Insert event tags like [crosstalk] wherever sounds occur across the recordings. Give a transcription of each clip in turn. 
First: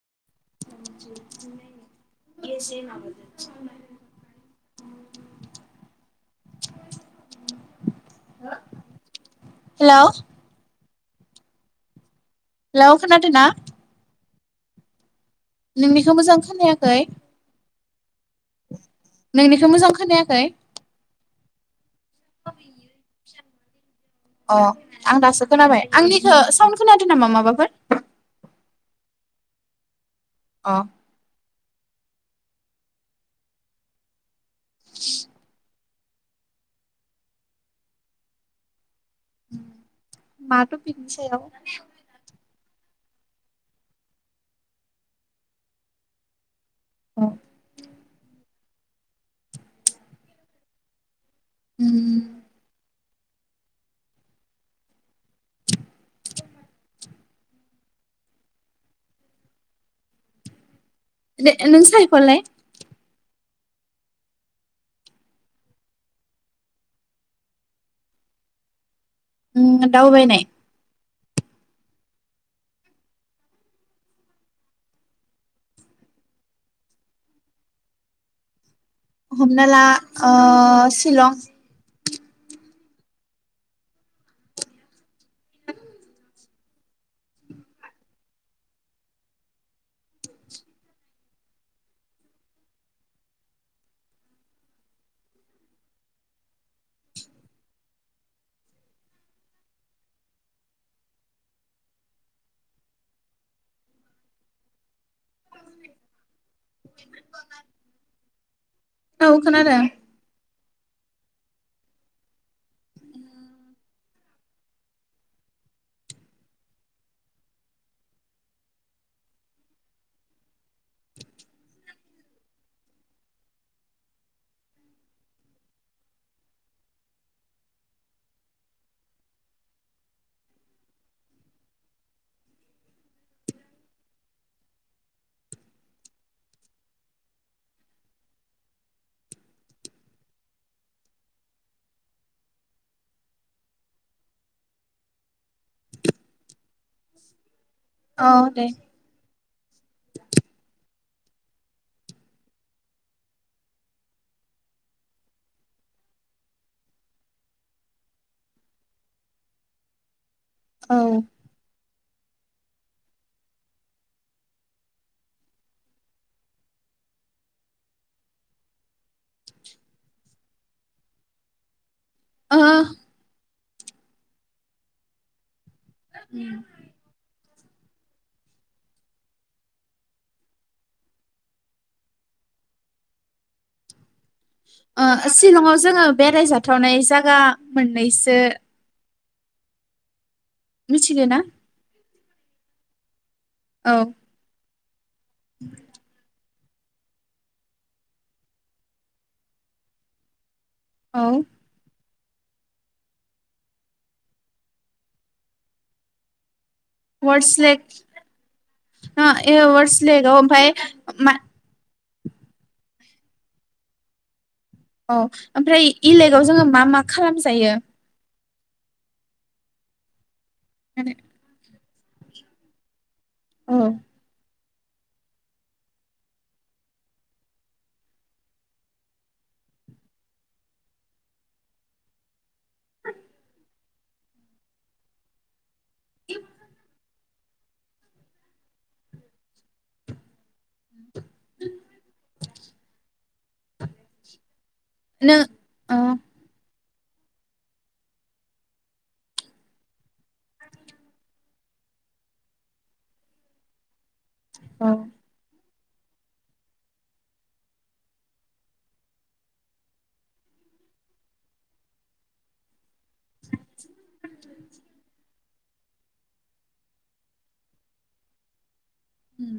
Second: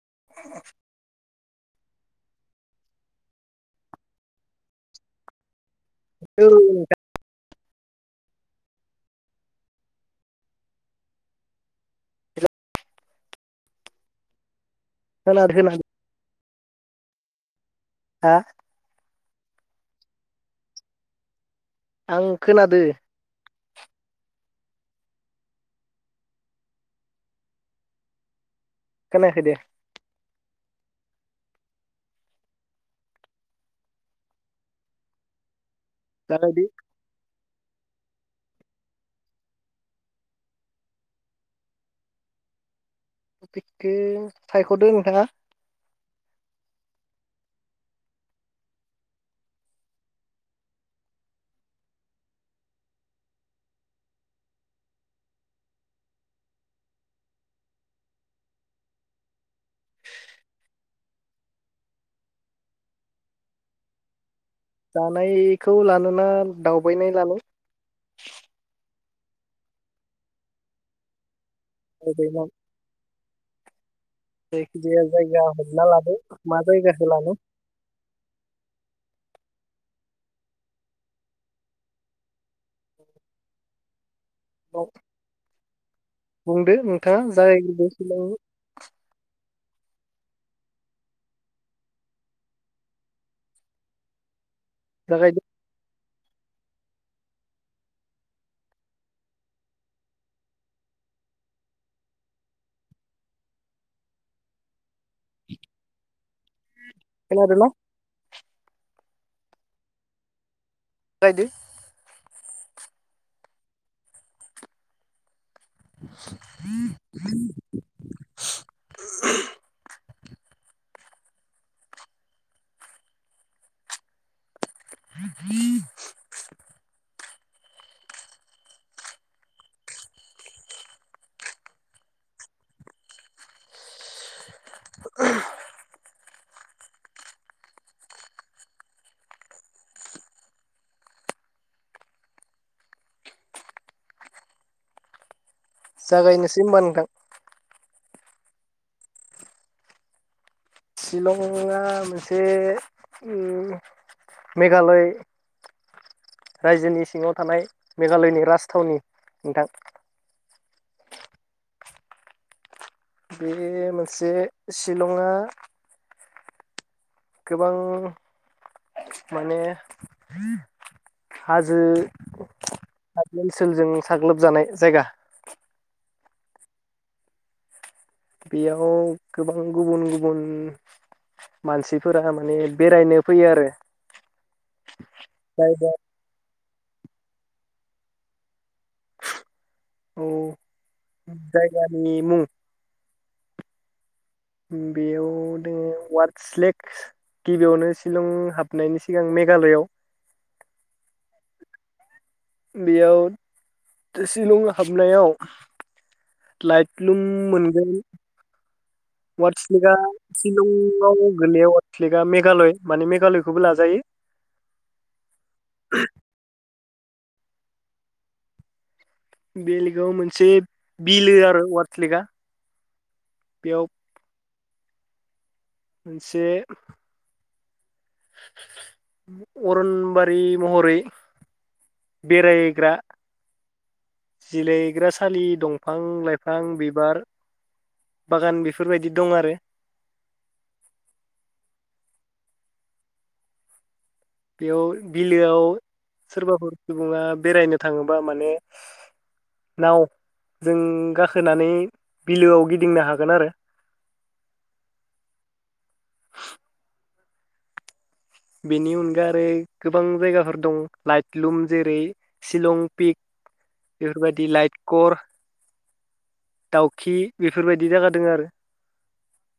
[inaudible] केसेैम आाब [inaudible] औ हेल हेल खोनादों ना खोनादो नोंनिखौ मोजां खोनायाखै खै हा नोंनिखौ मोजां खोनायाखै आं खोनादो अ आं दासो खोनाबाय आंनिखौ साउन्ड खोनादों नामा माबाफोर खोनाखै दे अ जागाय दो। माथ' पिकसायाव पिकखो सायख'दों नोंथाङा औ। उम। [inaudible] दे नों साहफलाय जानायखौ लानोना दावबायनाय लानो उम दावबायनाय। [unintelligible] जायखि जाया जायगा हमना लानो मा जायगाखो लानो? हमना ला ओ शिलं - औ। बुंदो नोंथाङा जायगायाव शिलं जागायदो। खोनादोंना? औ खोनादों। जागायदो। उ [inaudible] [inaudible] जागायनोसै होमबा नोंथां। औ दे। शिलंआ मोनसे मेघालय रायजोनि सिङाव थानाय मेघालयनि राजथावनि नोंथां। औ। बे मोनसे शिलंआ गोबां माने हाजो ओ। हाजो ओनसोलजों साग्लोबजानाय जायगा। उम। बेयाव गोबां गुबुन गुबुन मानसिफोरा माने बेरायनो फैयो आरो शिलंआव जायगा जोङो बेरायजाब थावनाय जायगा मोननैसो औ मिथिगो ना जायगानि मुं औ। बेयाव नोङ वार्ड सलेक् गिबियावनो शिलं हाबनायनि सिगां मेघालयआव औ। बेयाव शिलं हाबनायाव लाइट लुम वार्स लेक मोनगोन ओ ए वाटसलेकआ वार्स लेकआव ओमफाय सिलंआव मा गोलैया लेकआ मेघालय माने मेघालयखौबो लाजायो। औ ओमफ्राय इलेगाव जोङो मा मा खालामजायो? बेलेगाव मोन से बिलो आरो वात फ्लिगा औ बेयाव मोनसे अरनबारि महरै बेराय ग्रा जिलायग्रा सालि दं। फां लाइफां बिबार बागान बेफोरबायदि दं आरो। बेयाव नों बिलोआव औ सोरबाफोर सुबुङा बेरायनो थाङोबा माने नावजों गाखोनानै बिलोआव गिदिंनो हागोन आरो। औ बेनि अनगा आरो गोबां जायगाफोर दं लाइटलुम जेरै- शिलं पिक बेफोरबायदि लाइटकर दाउखि बेफोरबायदि जागादों आरो। उम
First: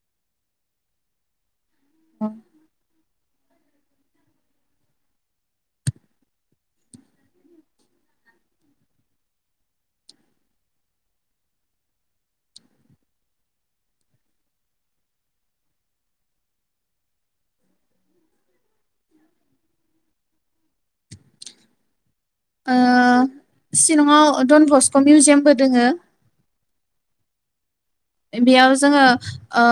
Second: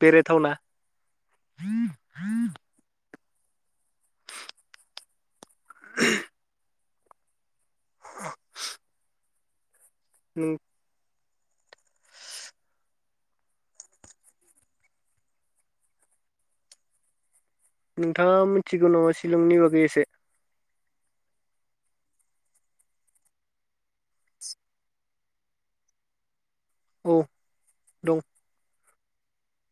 बेरायथावना [unintelligible] [unintelligible] नों नोंथाङा मिथिगौ नामा शिलंनि बागै एसे? ओ सिलंआव डन भस्क' मिउजियामबो दोङो औ दं एबेयावस जोङो ओ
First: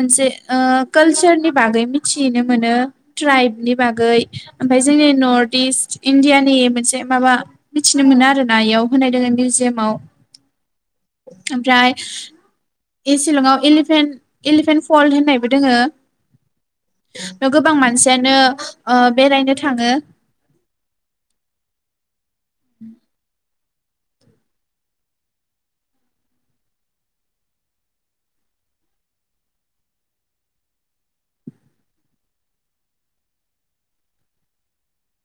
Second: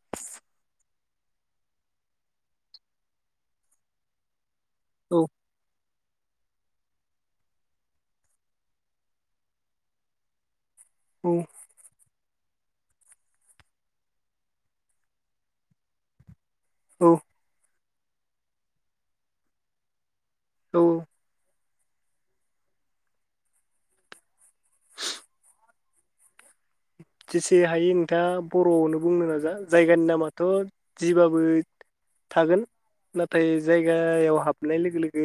मोनसे ओ कालसारनि बागै मिथियैनो मोनो ट्राइबनि बागै ओमफाय जोंनि औ नर्थ इस्ट इण्डियानि मोनसे माबा मिथिनो मोनो आरो ना इयाव होनायदोङो मिउजियामाव औ ओमफ्राय इ शिलंआव इलिफेन इलिफेन्ट फल होननायबो दोङो। औ [unintelligible] बेयाव गोबां मानसि जेनो ओ बेरायनो थाङो। औ उम जेसे हायो नोंथाङा बर'आवनो बुंनो नाजा जायगानि नामाथ' जिबाबो थागोन नाथाय जायगायाव हाबनाय लोगो लोगो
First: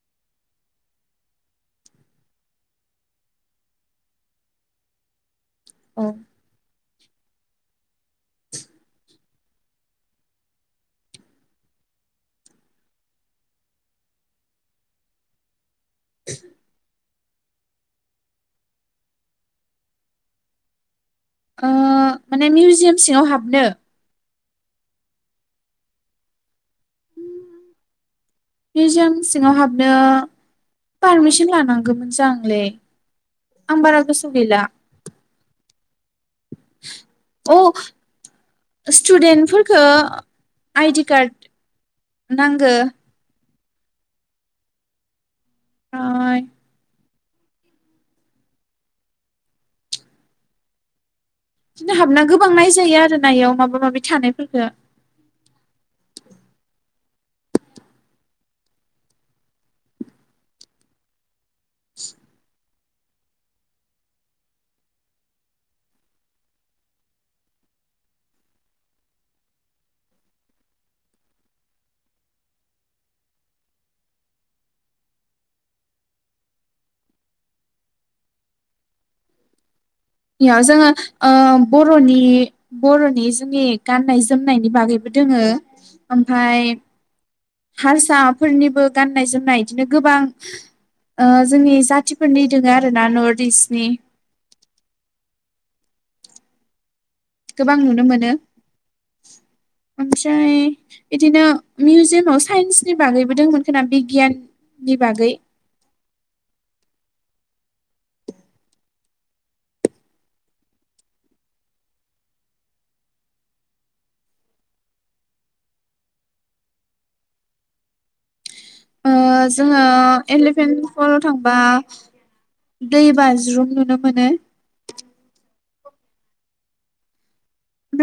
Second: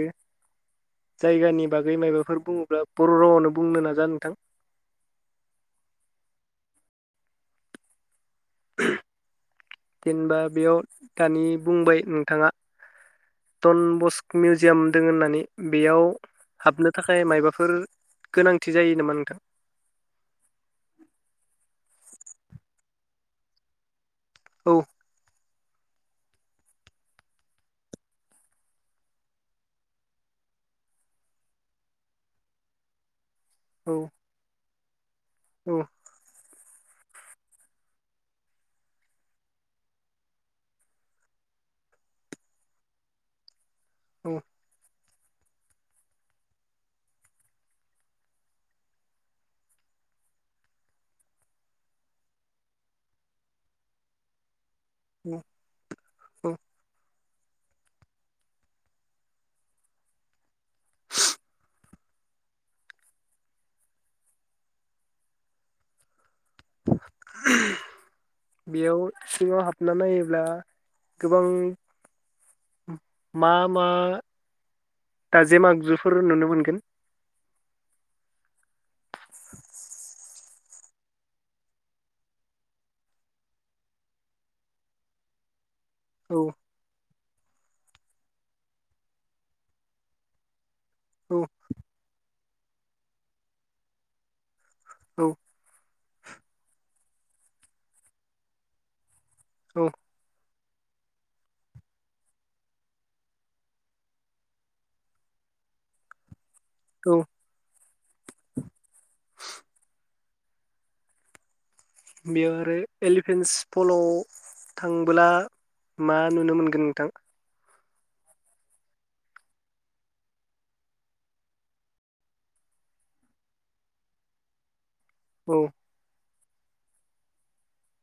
जायगानि बागै माबाफोर बुङोब्ला बर' रावावनो बुंनो नाजा नोंथां। औ जेनबा बेयाव दानि बुंबाय नोंथाङा टन बस्क मिउजियाम दङ होननानै बेयाव हाबनो थाखाय मायबाफोर गोनांथि जायो नामा नोंथां? ओ माने मिउजियाम सिङाव हाबनो औ मिउजायाम सिङाव हाबनो पारमिसन लानांगौ मोन जांलै। आं औ बारा गोसोयाव गैला। औ अ स्टुडेन्टफोरखौ आइडि कार्ड नांगो औ फ्राय बिदिनो हाबना गोबां नायजायो आरो ना एयाव माबा माबि थानायफोरखौ। औ औ [inaudible] बेयाव सिङाव हाबना नायोबा गोबां मा मा दाजेम आगजुफोर नुनो मोनगोन? बेयाव जोङो ओ बर'नि बर'नि जोंनि गाननाय जोमनायनि बागैबो दोङो। औ ओमफ्राय हारसाफोरनिबो गाननाय जोमनाय बिदिनो गोबां ओ औ जोंनि जाथिफोरनि दङ आरो ना नर्थ इस्टनि औ गोबां नुनो मोनो। औ ओमफ्राय बिदिनो मिउजियामाव साइन्सनि बागैबो दंमोन खोमा बिगियाननि बागै दं। बेयाव आरो एलिफेन्स फलाव थांब्ला मा नुनो मोनगोन नोंथां? ओ जोङो एलिफेन्ट फलाव थांबा दै बाज्रुम नुनो मोनो। औ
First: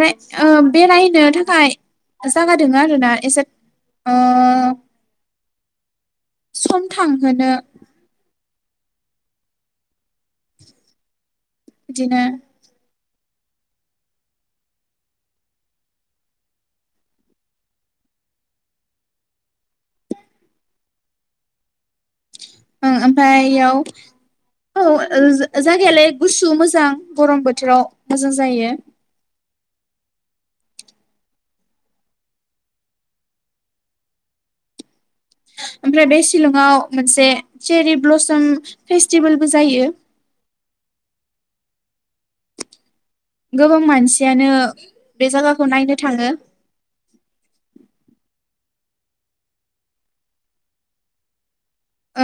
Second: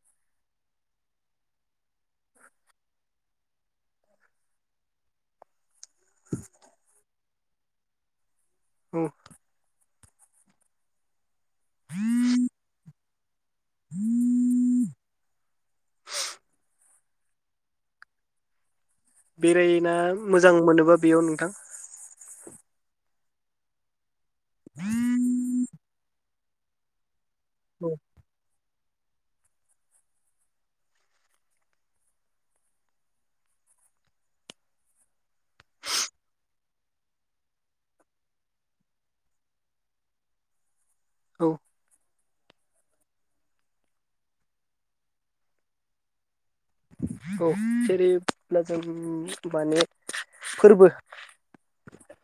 ओमफ्राय ओ बेरायनो थाखाय जागा दङ आरोना एसे ओ सम थां मोनो औ बिदिनो [inaudible] बेरायना मोजां मोनोबा बेयाव नोंथां ओं ओमफाय एयाव औ ओ जो-गायगायालाय गुसु मोजां गरम बोथोराव औ मोजां जायो। ओमफ्राय बे शिलंआव मोनसे चेरि ब्लसम फेस्टिभेलबो जायो। औ गोबां मानसियानो बे जायगाखौ नायनो थाङो। औ जेरैब्ला जों माने फोरबो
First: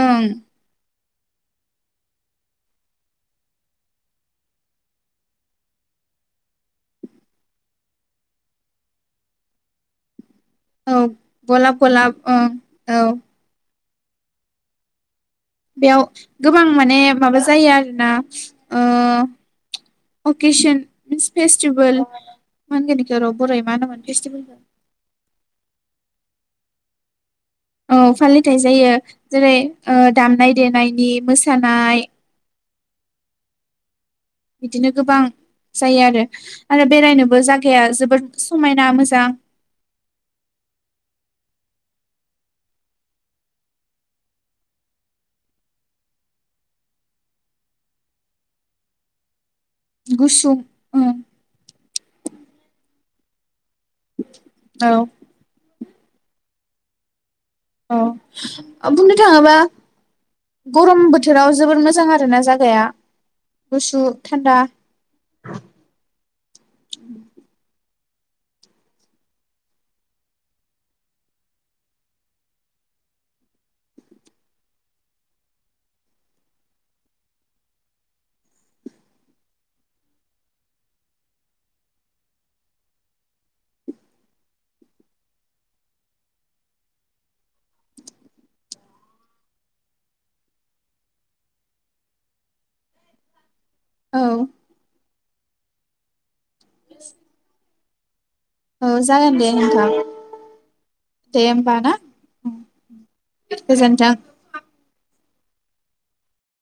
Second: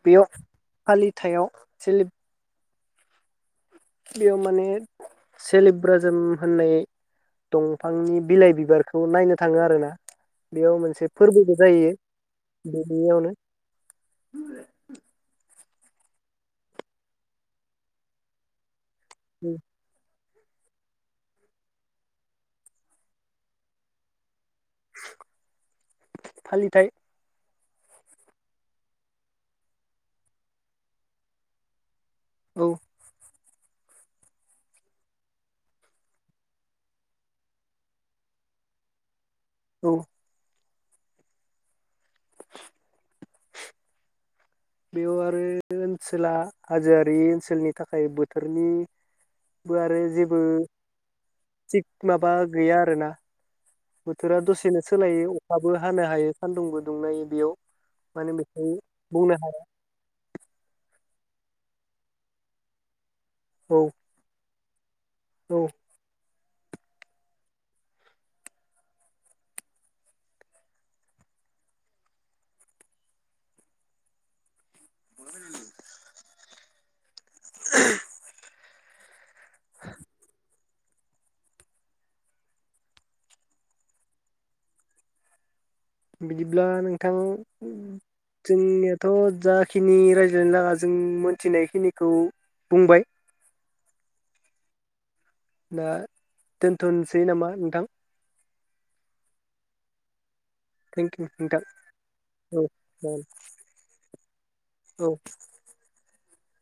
ओं खालि हुथायाव सेले बेयाव माने सलिब्राजोम होननाय दंफांनि बिलाइ बिबारखौ नायनो थाङो आरो ना। बेयाव औ मोनसे फोरबोबो गलाब जाहायो गलाब ओं औ दुब्लि आव नो [inaudible] बेयाव गोबां माने माबा जायो आरोना ओ उम अकेसन मिन्स फेस्टिभेल मा होगोन बेखौ बर आव मा होनोमोन फेस्टिभेलखौ? फालिथाय औ फालिथाय जायो जेरै ओ दामनाय देनायनि मोसानाय औ बिदिनो गोबां जायो आरो आरो बेरायनोबो जागाया जोबोद समायना मोजां औ बेयाव आरो ओनसोला हाजोआरि ओनसोलनि थाखाय बोथोरनि बो आरो जेबो गुसुं ओं थिग माबा गैया आरो ना बोथोरा दसेनो औ सोलायो अखाबो हानो हायो सान्दुंबो दुंनाय बेयाव माने बेखौ औ बुंनो थाङोबा हाया गरम बोथोर बोथोराव जोबोर मोजां आरो ना जायगाया औ गुसु थान्दा औ उम [inaudible] [inaudible] बिदिब्ला नोंथां जोंनियाथ जाखिनि रायज्लायनो लागा जों मोनथिनायखिनिखौ बुंबाय। औ दा दोनथनोसै नामा नोंथां? औ जागोन दे नोंथां। थेंकिउ दे नोंथां होमबा ना औ गोजोन्थों औ